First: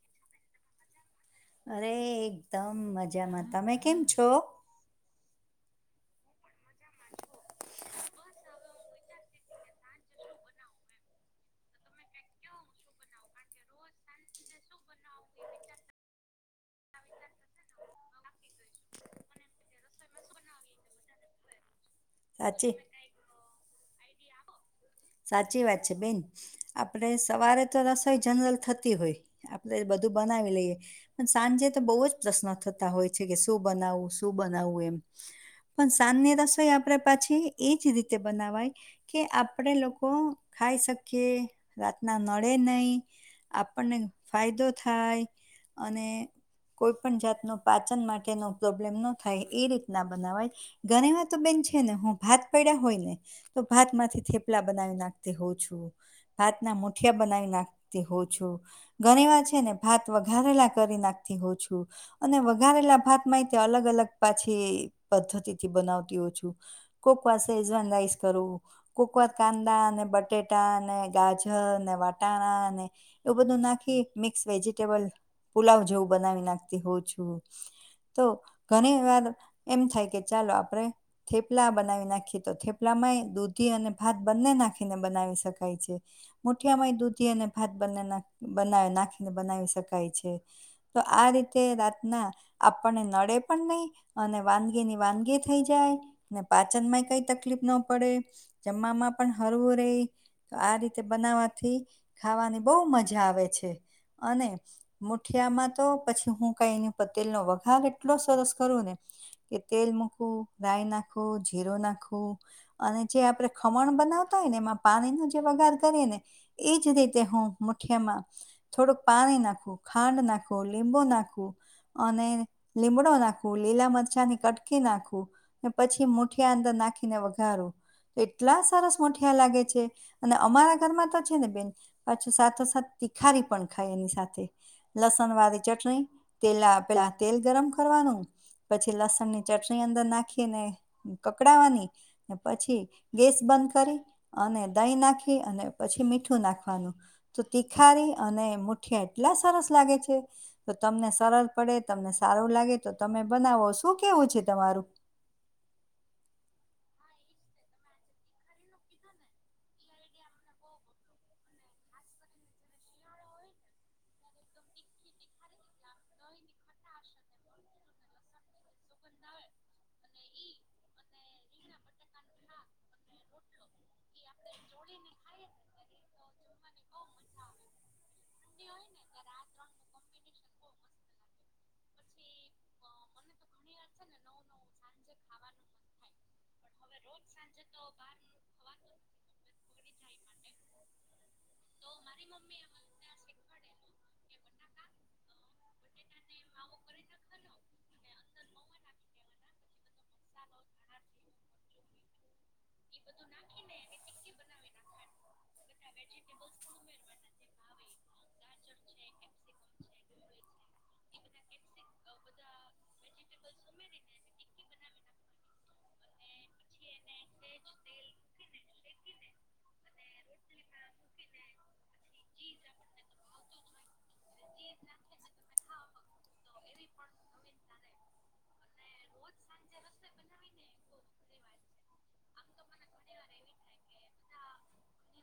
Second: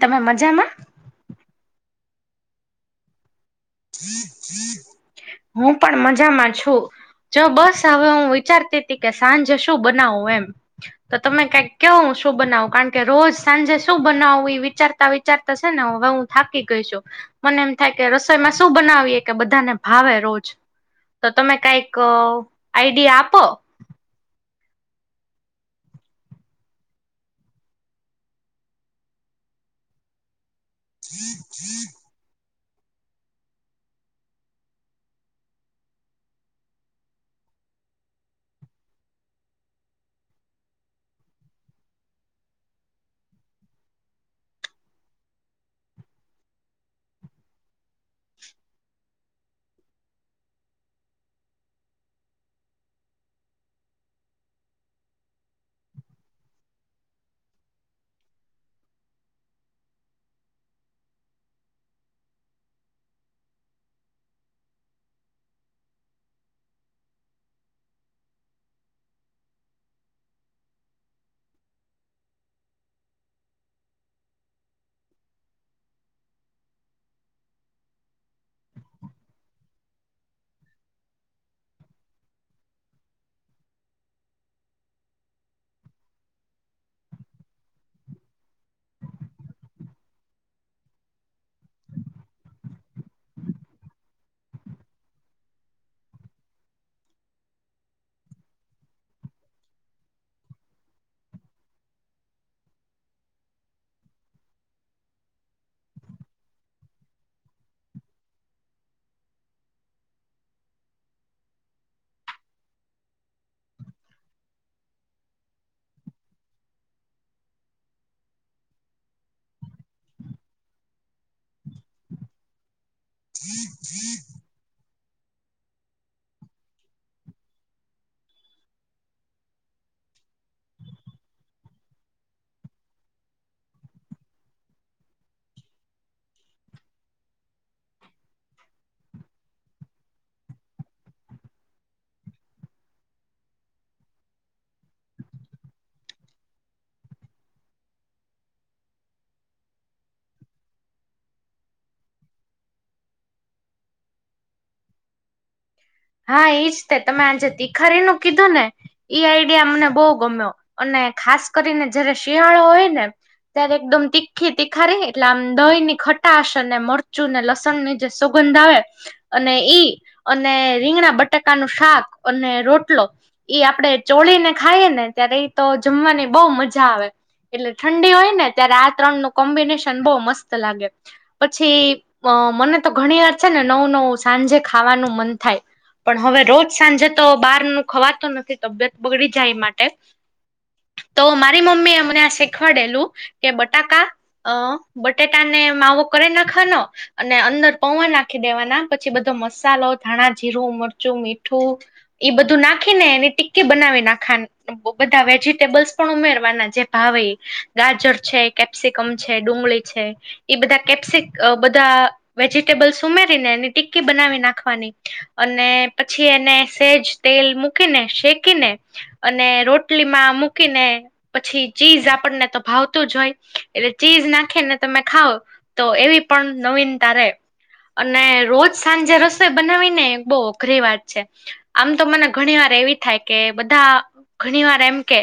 તમે મજામાં? અરે, એકદમ મજામાં તમે. કેમ છો હું પણ મજામાં છું. જો, બસ હવે હું વિચારતી હતી કે સાંજે શું બનાવું એમ. તો તમે કંઇક કેવો, હું શું બનાવું? કારણ કે રોજ સાંજે શું બનાવું એ વિચારતા વિચ વિચારતા સે ને હવે હું થાકી ગઈ છું, મને એમ થાય કે રસો સોઇમાં શું બનાવીએ કે બધાને ભાવે? રોજ તો તમે કાઈક ક સાચી આઈડીયા આપો. સાચી વાત છે બેન, આપડે સવારે તો રસોઈ જનરલ થતી હોય. આપડે બધું બનાવી લઈએ, પણ સાંજે તો બોવ જ. પ્રશ્નો થતા હોય છે કે, શું બનાવું, શું બનાવું એમ. પન સાંજની રસોઈ આપડે પાછી એજ રીતે બનાવાય કે આપ આપડે લોકો ખાઈ શકીએ રાતના નડે નય આપનને ફાયદો થાય અને કોઈ પન જાતનો પાચન માટેનો પ્રોબ્લેમ ન થાય એ રીતના બનાવાય. ઘણીવાર તો બેન છે ને હું ભાત પયડા હોય ને તો ભાત માંથી થેપ પલા બનાવી નાખતી હોઉ છું. ભાતના મુઠિયા બનાવી નાખતી હોઉ છું. ગણીવાર છે ને ભાત વઘારેલા કરી નાખતી હોઉ છું. અને વઘારેલા ભાત માંય તે અલગ અલગ પાછી પદ્ધતિથી બનાવતી હોઉ છું. કોક વાર સેઝવાન રાઈસ કરું. કોક વાર કાંદા ને, બટેટા ને, ગાજર ને, વટાણા ને એવું બધું નાખી મિક્સ વેજીટેબલ પુલાવ જેવું બનાવી નાખતી હોઉ છું. તો ઘણી વાર એમ થાય કે ચાલો આપણે થેપલા બનાવી નાખીએ તો થેપલા માંય દૂધી અને ભાત બંને નાખીને બનાવી શકાય છે. મુઠિયામાંય દૂધી અને ભાત બંને નાખ બનાવી નાખીને બનાવી શકાય છે. તો આ રીતે રાતના આપણને નડે પણ નઇ અને વાનગી ની વાનગી થઈ જાય ને પાચન માંય કઈ તકલીફ ન પડે જમવામાં પણ હરવું રેય આ રીતે બનાવાથી ખાવાની બઉ મઝા આવે છે. અને મુઠિયામાં તો પછી હું કઈ એની ઉપર તેલનો વઘાર એટલો સરસ કરું ને કે તેલ મૂકવું, રાય નાખવું, જીરો નાખવું અને જે આપણે ખમણ બનાવતા હોય ને એમાં પાનીનો જે વઘાર કરીએ ને એજ રીતે હું મુઠિયામાં થોડુંક પાણી નાખવું, ખાંડ નાખું, લીંબુ નાખું અને લીમડો નાખું, લીલા મરચા ની કટ કે નાખું ને પછી મુઠિયા અંદર નાખીને વઘારું. એટલા સરસ મુઠિયા લાગે છે અને અમારા ઘરમાં તો છે ને બેન પાછું સાથો સાથે તિખારી પણ ખાય એની સાથે. લસન વારી ચટણી તેલા પેલા તેલ ગરમ કરવાનું પછી લસણ ની ચટણી અંદર નાખીને કકડાવાની ને પછી ગેસ બંધ કરી અને દહીં નાખી અને પછી મીઠું નાખવાનું. તો તિખારી અને મુઠિયા એટલા સરસ લાગે છે. તો તમને સરલ પડે તમને સારું લાગે તો તમે બનાવો. શું કેવું છે તમારું? હા ઇજ તે તમે આજે તીખરીનું કીધું ને ઈ આઈડિયા મને બઉ ગમ્યો અને ખાસ કરીને જયારે શિયાળો હોય ને ત્યારે એકદમ તીખ્ખી તીખારી એટલે આમ દઇ ની ખટાશ અને મરચું ને લસણ ની જે સોગંધ આવે અને ઈ અને રીંગણા બટાકા નું શાક અને રોટલો ઇ આપડે ચોળી ને ખાઈએ ને ત્યારે ઇ તો જમવાની બાઉ મઝા આવે. એટલે ઠંડી હોય ને ત્યારે આ ત્રણ નું કોમ્બિનેશન બોઉ મસ્ત લાગે. પછી અ મને તો ઘણી વાર છે ને નવું નવું સાંજે ખાવાનું મન થાય. પણ હવે રોજ સાંજે તો બહાર નું ખવાતું નથી તબિયત બગડી જાય એ માટે. તો મારી મમ્મી એ અમને આ શીખવાડેલું કે બટાકા અ બટેટા ને માવો કરી નાખવાનો અને અંદર પૌઆ નાખી દેવાના પછી બધો મસાલો ધાણા જીરું, મરચું, મીઠું એ બધું નાખી ને એને ટીકી બનાવે નાખાની. બઉ બધા વેજીિટેબલ્સ પણ ઉમેરવાના જે ભાવે ગાજર છે કે કેપ્સિકમ છે, ડુંગળી છે એ બધા કેપસિક બધા વેજીિટેબલસ ઉમેરીને એની ટીકી બનાવી નાખવાની. અને પછી એને સેજ તેલ મૂકીને શેકીને અને રો ટલીમાં મૂકીને પછી ચીઝ આપણને તો ભાવતું જ હોય એટલે ચીઝ નાખીને તમે ખાવ. તો એવી પણ નવીનતા રે અને રોજ સાંજે રસોઈ બનાવી ને. બહુ અઘરી વાત છે. આમ તો મને ઘણી વાર એવી થાય કે બધા ઘણી વાર એમ કે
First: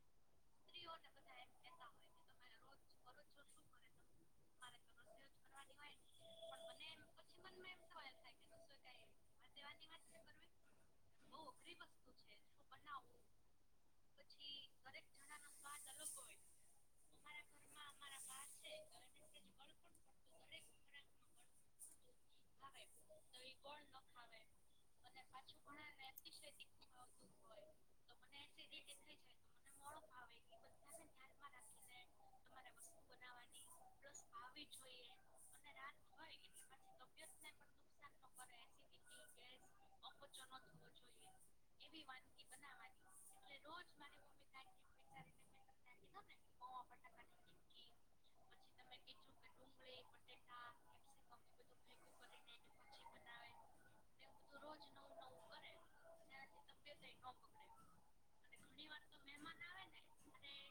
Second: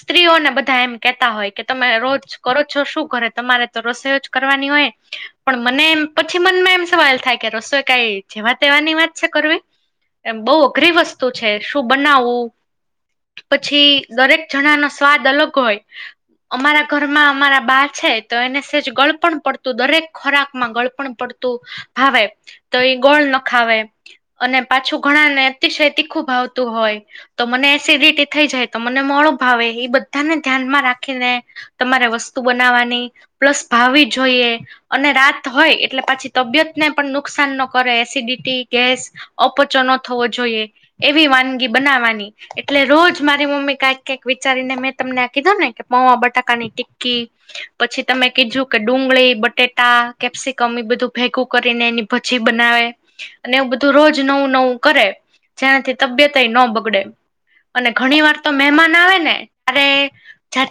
સ્ત્રીઓને બધા એમ કેતા હોય કે તમે રોજ કરો છો શું કરે તમારે તો રસોઈ જ કરવાની હોય. પણ મને એમ પછી મનમાં એમ સવાલ થાય કે રસોઈ કઈ જેવા તેવાની વાત. છે કરવી બઉ અઘરી વસ્તુ છે શું બનાવવું. પછી દરેક જણા નો સ્વાદ અલગ હોય. અમારા ઘરમાં અમારા બા છે તો એને સેજ ગળપણ પડતું દરેક ખોરાક માં ગળ પણ પડતું ભાવે તો એ ગોળ નખાવે. અને પાછું ઘણા ને અતિશય તીખું ભાવતું હોય. તો મને એસિડિટી થઈ જાય તો મને મોળુ ભાવે એ બધાને ધ્યાનમાં રાખીને. તમારે વસ્તુ બનાવવાની પ્લસ ભાવવી જોઈએ. અને રાત હોય એટલે પાછી તબિયત ને પણ નુકસાન ન કરે એસિડિટી. ગેસ, અપચો ન થવો જોઈએ એવી વાનગી બનાવવાની. એટલે રોજ મારી મમ્મી કાંઈક કઈક વિચારીને મેં તમને આ કીધું ને કે પવા બટાકાની ટી્કી. [inaudible] પછી તમે કીધું કે ડુંગળી બટેટા કેપ્સિકમ એ બધું ભેગું કરીને એની ભજી બનાવે. અને એવું બધું રોજ નવું નવું કરે જેનાથી તબિયતય ન બગડે. અને ઘણી વાર તો મહેમાન આવે ને ત્યારે.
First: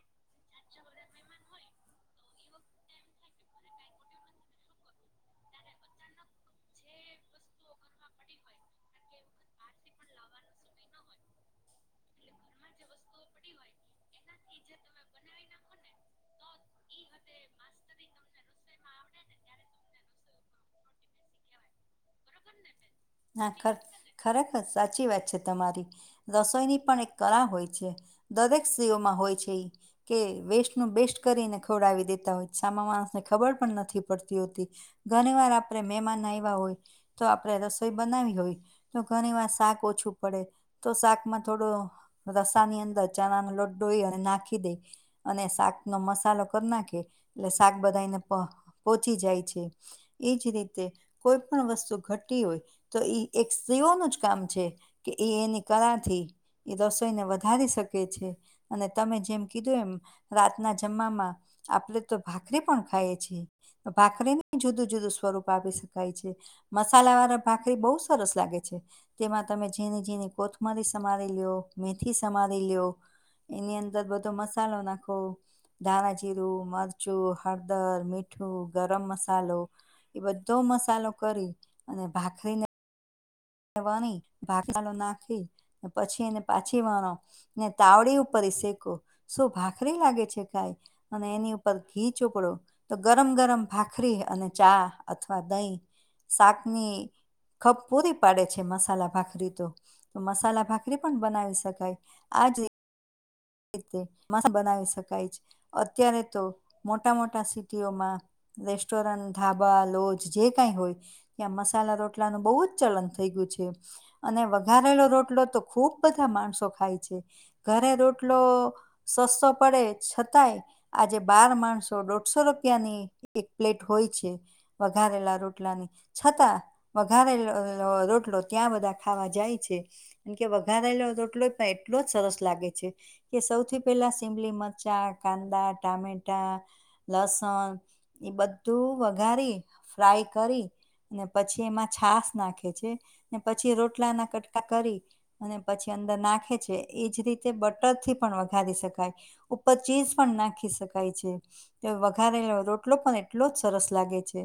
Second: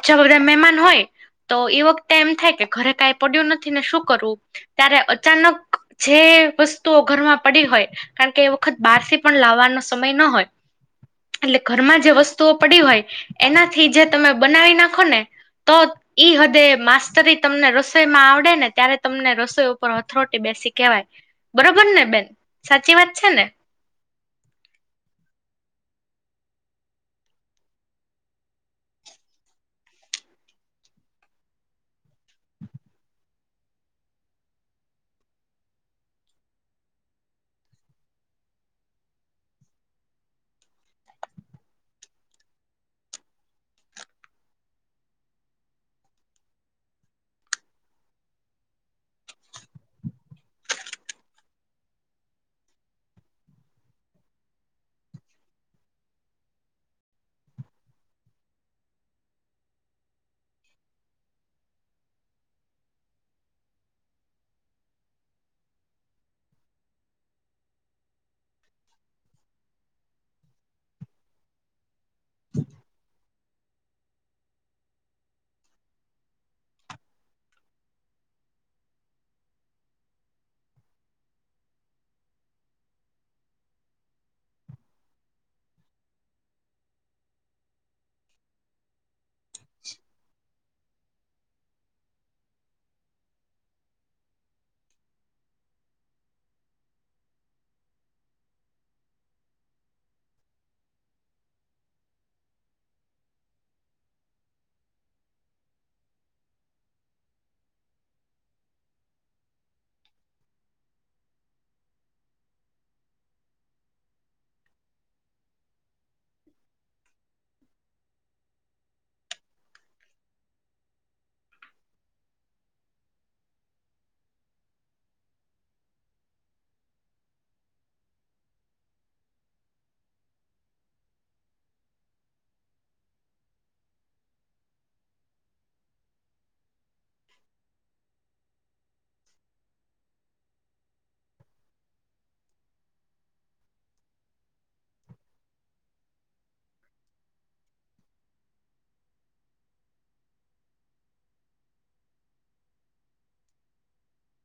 જવરે મહેમાન હોય તો એ વખતે એમ થાય કે ઘરે કાંઈ પડ્યું નથી ને શું કરવું. ત્યારે અચાનક જે વસ્તુઓ ઘરમાં પડી હોય કારણ કે એ વખત બહાર થી પણ લાવવાનો સમય ન હોય. એટલે ઘરમાં જે વસ્તુઓ પડી હોય એનાથી જે તમે બનાવી નાખો ને. તોત. ઈ હદે માસ્ટતરી તમને રસોઈમાં આવડે ને ત્યારે તમને રસોઈ ઉપર હથરોટી બેસી કેહેવાય. બરોબર ને બેન સાચી વાત. છે ને હા ખર ખરેખર સાચી વાત છે તમારી. રસોઈની પણ એક કલા હોય છે દરેક સ્ત્રીઓમાં હોય છે એ કે વેસ્ટનું બેસ્ટ કરીને ખવડાવી દેતા હોય સામા માણસને ખબર પણ નથી પડતી હોતી. ઘણી વાર આપણે મહેમાન આવ્યા હોય તો આપડે રસ રસોઈ બનાવી હોય તો ઘણી વાર શાક ઓછું પડે. તો શાકમાં થોડો રસાની અંદર ચણા ન લોટ ડોઈ અને નાખી દે. અને શાક નો મસાલો કરી નાખે એટલે શાક બધાને પોચી જાય છે. એજ રીતે કોઈ પણ વસ્તુ ઘટી હોય. તો એક સ્ત્રીઓનું જ કામ છે કે એ એની કળાથી. એ રસોઈને વધારી શકે છે. અને તમે જેમ કીધું એમ રાતના જમવામાં. આપડ તો ભાખરી પણ ખાઈએ છીએ. તો ભાખરીને જુદું-જુદું સ્વરૂપ આપી શકાય છે મસાલા વાળા ભાખરી બહુ સરસ લાગે છે. તેમાં તમે ઝીની ઝીની કોથમરી સમારી લિયો મેથી સમારી લિયો. એની અંદર બધો મસાલો નાખો. દાનાજીીરું, મરચું, હળદર, મીઠું, ગરમ મસાલો એ બધો મસાલો કરી અને ભાખરીને. વણી ભાગાલો નાખી પછી એને પાછી વણો. ને તાવડી ઉપર શેકો શું ભાખરી લાગે છે કાઈ. અને એની ઉપર ઘી ચોકડો તો ગરમ ગરમ ભાખરી અને ચા અથવા દહીં. શાકની ખપ પૂરી પાડે છે, મસાલા ભાખરી તો મસાલા ભાખરી પણ બનાવી શકાય આજ મસ્ત બનાવી શકાય છે, અત્યારે તો મોટા મોટા સિટીઓમાં. રેસ્ટોરન્ટ ધાબા લોજ જે કઈ હોય. ત્યાં મસાલા રોટલાનું બહુ જ ચલન થઇ ગયું છે. અને વઘારેલો રોટલો તો ખુબ બધા માણસો ખાય છે, ઘરે રોટલો. [inaudible] આજે બાર માણસો દોઢસો રૂપિયાની એક પ્લેટ હોય છે. [unintelligible] રોટલાની છતાં. વઘારે [unintelligible] રોટલો ત્યાં બધા ખાવા જાય છે. એ કે વઘારલોય તો એટલો પણ એટલો જ સરસ લાગે છે. કે સૌથી પહેલા સિમલી મરચા કાંદા ટામેટા લસણ. એ બધું વઘારી ફ્રાય કરી. ને પછી એમાં છાસ નાખે છેને પછી રોટલા ના કટકા કરી. અને પછી અંદર નાખે છે, એજ રીતે બ થી પણ વઘારી શકાય ઉપર ચીજ પણ નાખી શકાય છે. વઘારે રોટલો પણ એટલો જ સરસ લાગે છે,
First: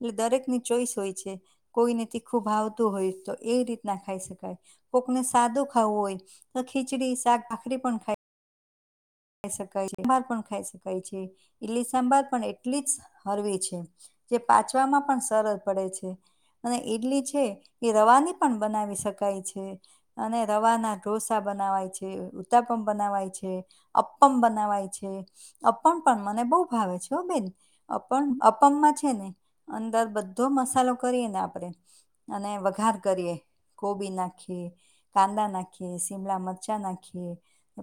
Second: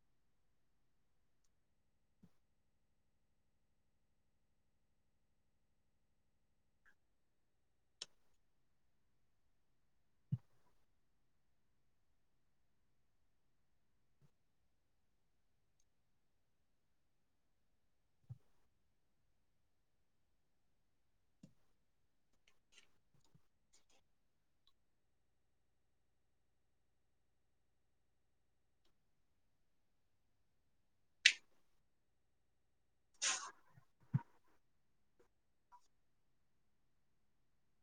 એટલે દરેકની ચોઈસ હોય છે. કોઈને તીખુંબાવતું હોય તો એવી રીત ના ખાઈ શકાય. કોકને સાદું ખાવું હોય તો ખીચડી શાક ભાખરી પણ ખાય. ખાઈ સકાય છે, [unintelligible] પણ ખાઈ શકાય છે, ઈલી સાંભાર પણ એટલી જ હળવે છે. જે પાછવામાં પણ સરજ પડે છે. અને ઈડલી છે, એ રવાની પણ બનાવી શકાય છે. અને રવાના ઢોસા બનાવાય છે, ઉત્તાપમ બનાવાય છે. અપ્પમ બનાવાય છે. અપન પણ મને બહુ ભાવે છે, ઓ બેન અપ અપમમાં છે, ને. અંદર બધો મસાલો કરીએ ને આપડે. અને વઘાર કરીએ કોબી નાખીએ. કાંદા નાખીએ સીમલા મરચા નાખીએ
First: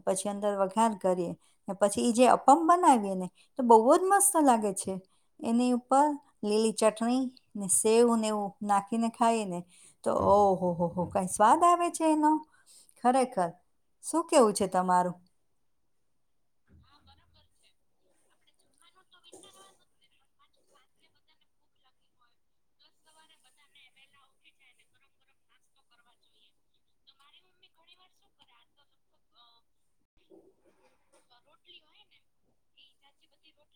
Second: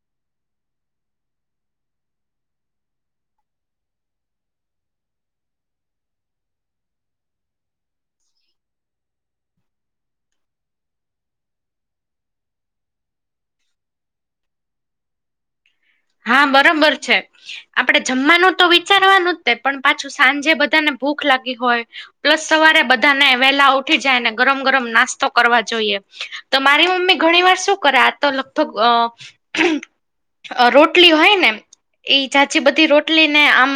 પછી અંદર વઘાર. કરીએ પછી એ જે અપમ બનાવીએ ને તો બહુ જ મસ્ત લાગે છે. એની ઉપર લીલી ચટણી ને સેવ ને એવું નાખીને ખાઈ ને. તો ઓહો હો હો કઈ સ્વાદ આવે છે, એનો. ખરેખર શું કેવું છે, તમારું. હા બરોબર છે, આપડે જમવાનું તો વિચારવાનું જ તે પણ પાછું. સાંજે બધાને ભૂખ લાગી હોય. પ્લસ સવારે બધાને વેલા ઉઠી જાય ને ગરમ ગરમ નાસ્તો કરવા જોઈએ. તો મારી મમ્મી ઘણી વાર શું કરે આ તો લગતો. રોટલી હોય ને [inaudible] બધી રોટલી ને આમ.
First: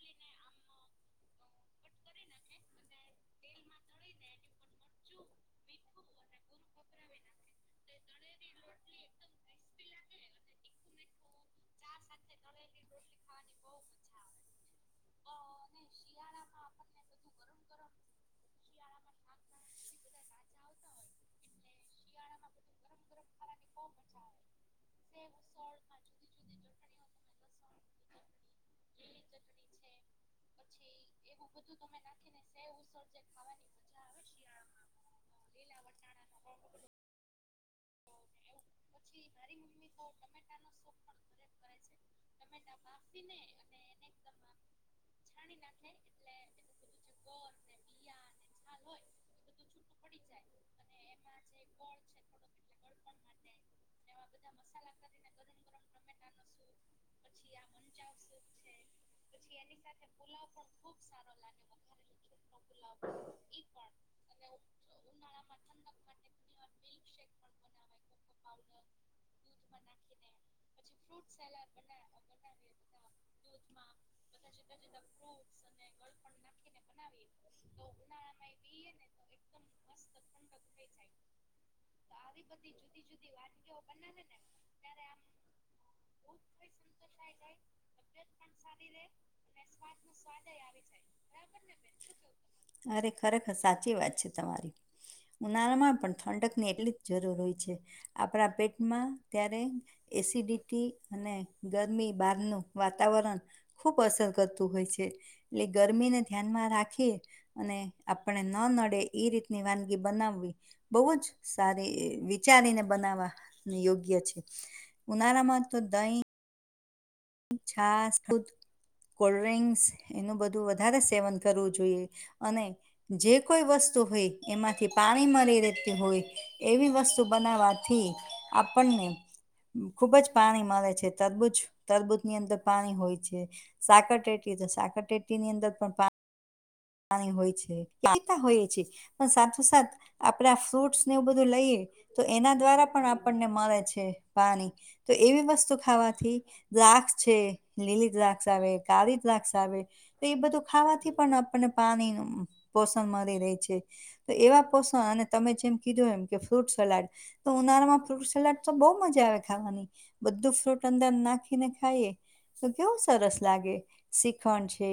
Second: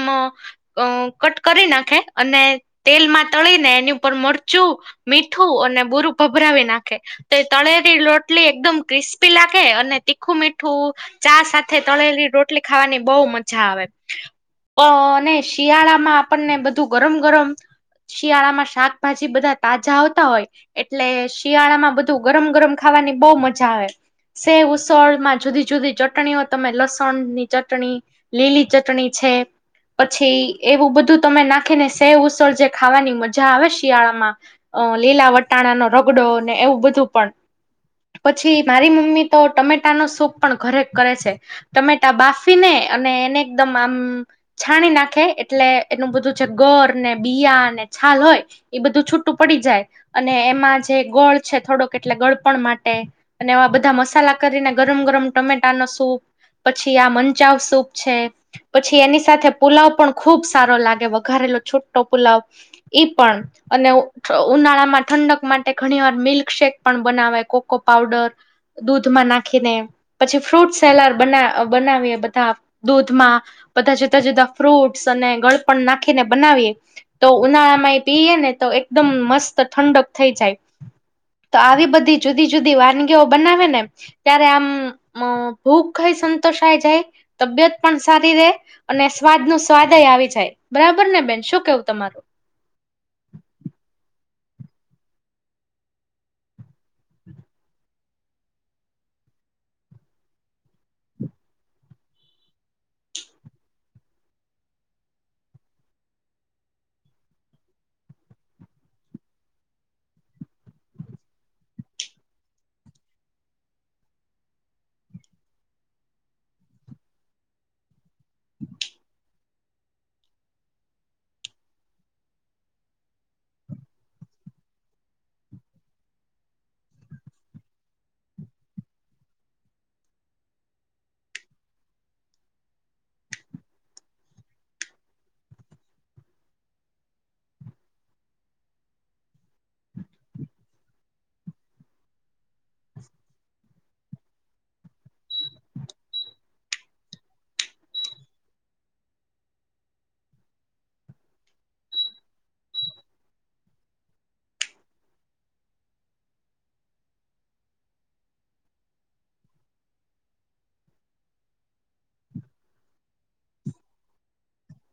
અ કટ કરી નાખે અને તેલમાં તળીને એની ઉપર મરચું. મીઠું અને બુરું ભભરાવી નાખે. તો તળેરી રોટલી એકદમ ક્રિસ્પી લાગે અને તીખું મીઠું ચા સાથે. તળેલી રોટલી ખાવાની બહુ મજા આવે. અ અને શિયાળા માં આપણને બધું ગરમ ગરમ. શિયાળામાં શાકભાજી બધા તાજા આવતા હોય એટલે શિયાળામાં બધ ગરમ ગરમ ખાવાની બહુ મજા આવે સેવઉસળમાં જુદી જુદી ચટણીઓ. તમે લસણની ચટણી લીલી ચટણી છે. પછી એવું બધું તમે નાખી ને સેવઉસળ જે ખાવાની મજા આવે શિયાળામાં. અ લીલા વટાણાનો રગડો ને એવું બધું પણ પછી મારી [unintelligible] ની તો ટમેટા નો સૂપ પણ ઘરે કરે છે. ટમેટા બાફીને અને એને એકદમ આમ છાણી નાખે એટલે એનું બધું. ગોર ને બીયા ને છાલ હોય. એ બધું છૂટું પડી જાય અને એમાં જે ગોળ છે, થોડોક એટલે ગળપણ માટે. અને એવા બધા મસાલા કરીને ગરમ ગરમ ટમેટા નુ સૂપ. પછી આ મંચાવસૂપ છે પછી એની સાથે પુલાવ પણ ખુબ સારો લાગે વઘારેલો છુટો પુલાવ ઈ પણ અને ઉનાળા માં ઠંડક માટે ઘણી વાર મિલ્કશેેક પણ બનાવાય કો કો પાવડર દૂધમાં નાખીને પછી ફ્રૂટ સલા બના બનાવીએ બધા દૂધમાં બધા જુદા જુદા ફ્રૂટસ અને ગળપણ નાખીને બનાવીએ. તો ઉનાળામાં એ પીએ ને તો એકદમ મસ્ત ઠંડક થઈ જાય. તો આવી બધી જુદી-જુદી વાનગીઓ બનાવે ને ત્યારે આમ ભૂખ સંતોષાય જાય તબિયત પણ સારી રે. અને સ્વાદ ન સ્વાદય આવી જાય બરાબર ને બેન શું કેવું તમારું. અરે ખરેખર સાચી વાત છે તમારી ઉનાળામાં પણ ઠંડક ની એટલી જરૂર હોય છે આપણા પેટમાં ત્યારે એસિડિટી અને ગરમી બહારનું વાતાવરણ. ખૂબ અસર કરતું હોય છે એટલે ગરમીને ધ્યાનમાં રાખી. અને આપણે ન નડે એ રીતની વાનગી બનાવવી બહુ જ. સારી વિચારીને બનાવવા યોગ્ય છે ઉનાળામાં તો દહીં છાસ, દૂધ. કોલ્ડડ્રિક્સ એનું બધું વધારે સેવન કરવું જોઈએ અને જે કોઈ વસ્તુ હોય એમાંથી પાણી મળી રહેતી હોય એવી વસ્તુ બનાવાથી. આપણને ખુબ જ પાણી મળે છે. તરબૂજ તરબૂજ એની અંદર પાણી હોય છે સાકર ટેટી તો સાકર ટેટી ની અંદર પણ પા પાણી હોય છે પિયા હોય છે પણ સાથો સાથ આપણે આ ફ્રૂટ્સ ને એવું બધું લઈએ તો એના દ્વારા પણ આપણને મળે છે પાણી. તો એવી વસ્તુ ખાવાથી. દ્રાક્ષ છે લીલી દ્રાક્ષ આવે, કાળી દ્રાક્ષ આવે તો એ બધું ખાવાથી પણ આપને પાણીનું પોષણ મળી રહેે છે. તો એવા પોષણ અને તમે જેમ કીધું એમ કે ફ્રૂટ સલાડ- તો ઉનાળામાં ફ્રુટ સલાડ તો બહુ મજા આવે ખાવાની. બધું ફ્રૂટ અંદર નાખીને ખાઈએ. તો કેવું સરસ લાગે શ્રીખંડ છે,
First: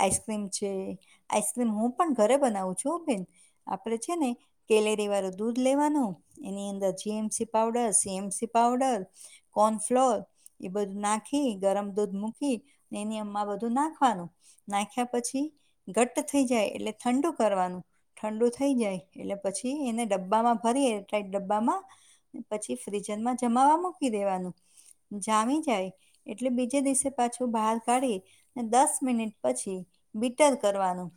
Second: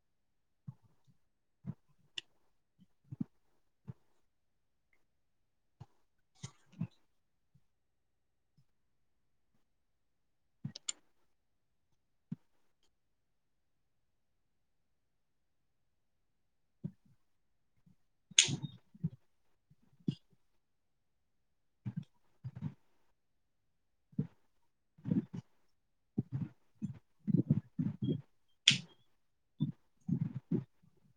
આઈસક્રીમ છે. આઈસ્ક્રીમ હું પણ ઘરે બનાવું છું બેન આપડે છે ને. કેલેરી વાળું દૂધ લેવાનું એની અંદર GMC powder CMC powder cornflour એ બધું નાખી ગરમ દૂધ મૂકી એની અમમાં બધું નાખવાનું. નાખ્યા પછી ઘટ્ટ થઈ જાય એટલે ઠંડુ કરવાનું. ઠંડુ થઈ જાય એટલે પછી એને ડબ્બામાં ભરી એટલે ડબ્બામાં પછી ફ્રિજરમાં જમાવા મૂકી દેવાનું જામી જાય. એટલે બીજે દિવસે પાછું બહાર કાઢી દસ મિનિટ પછી સ્ટર કરવાનું.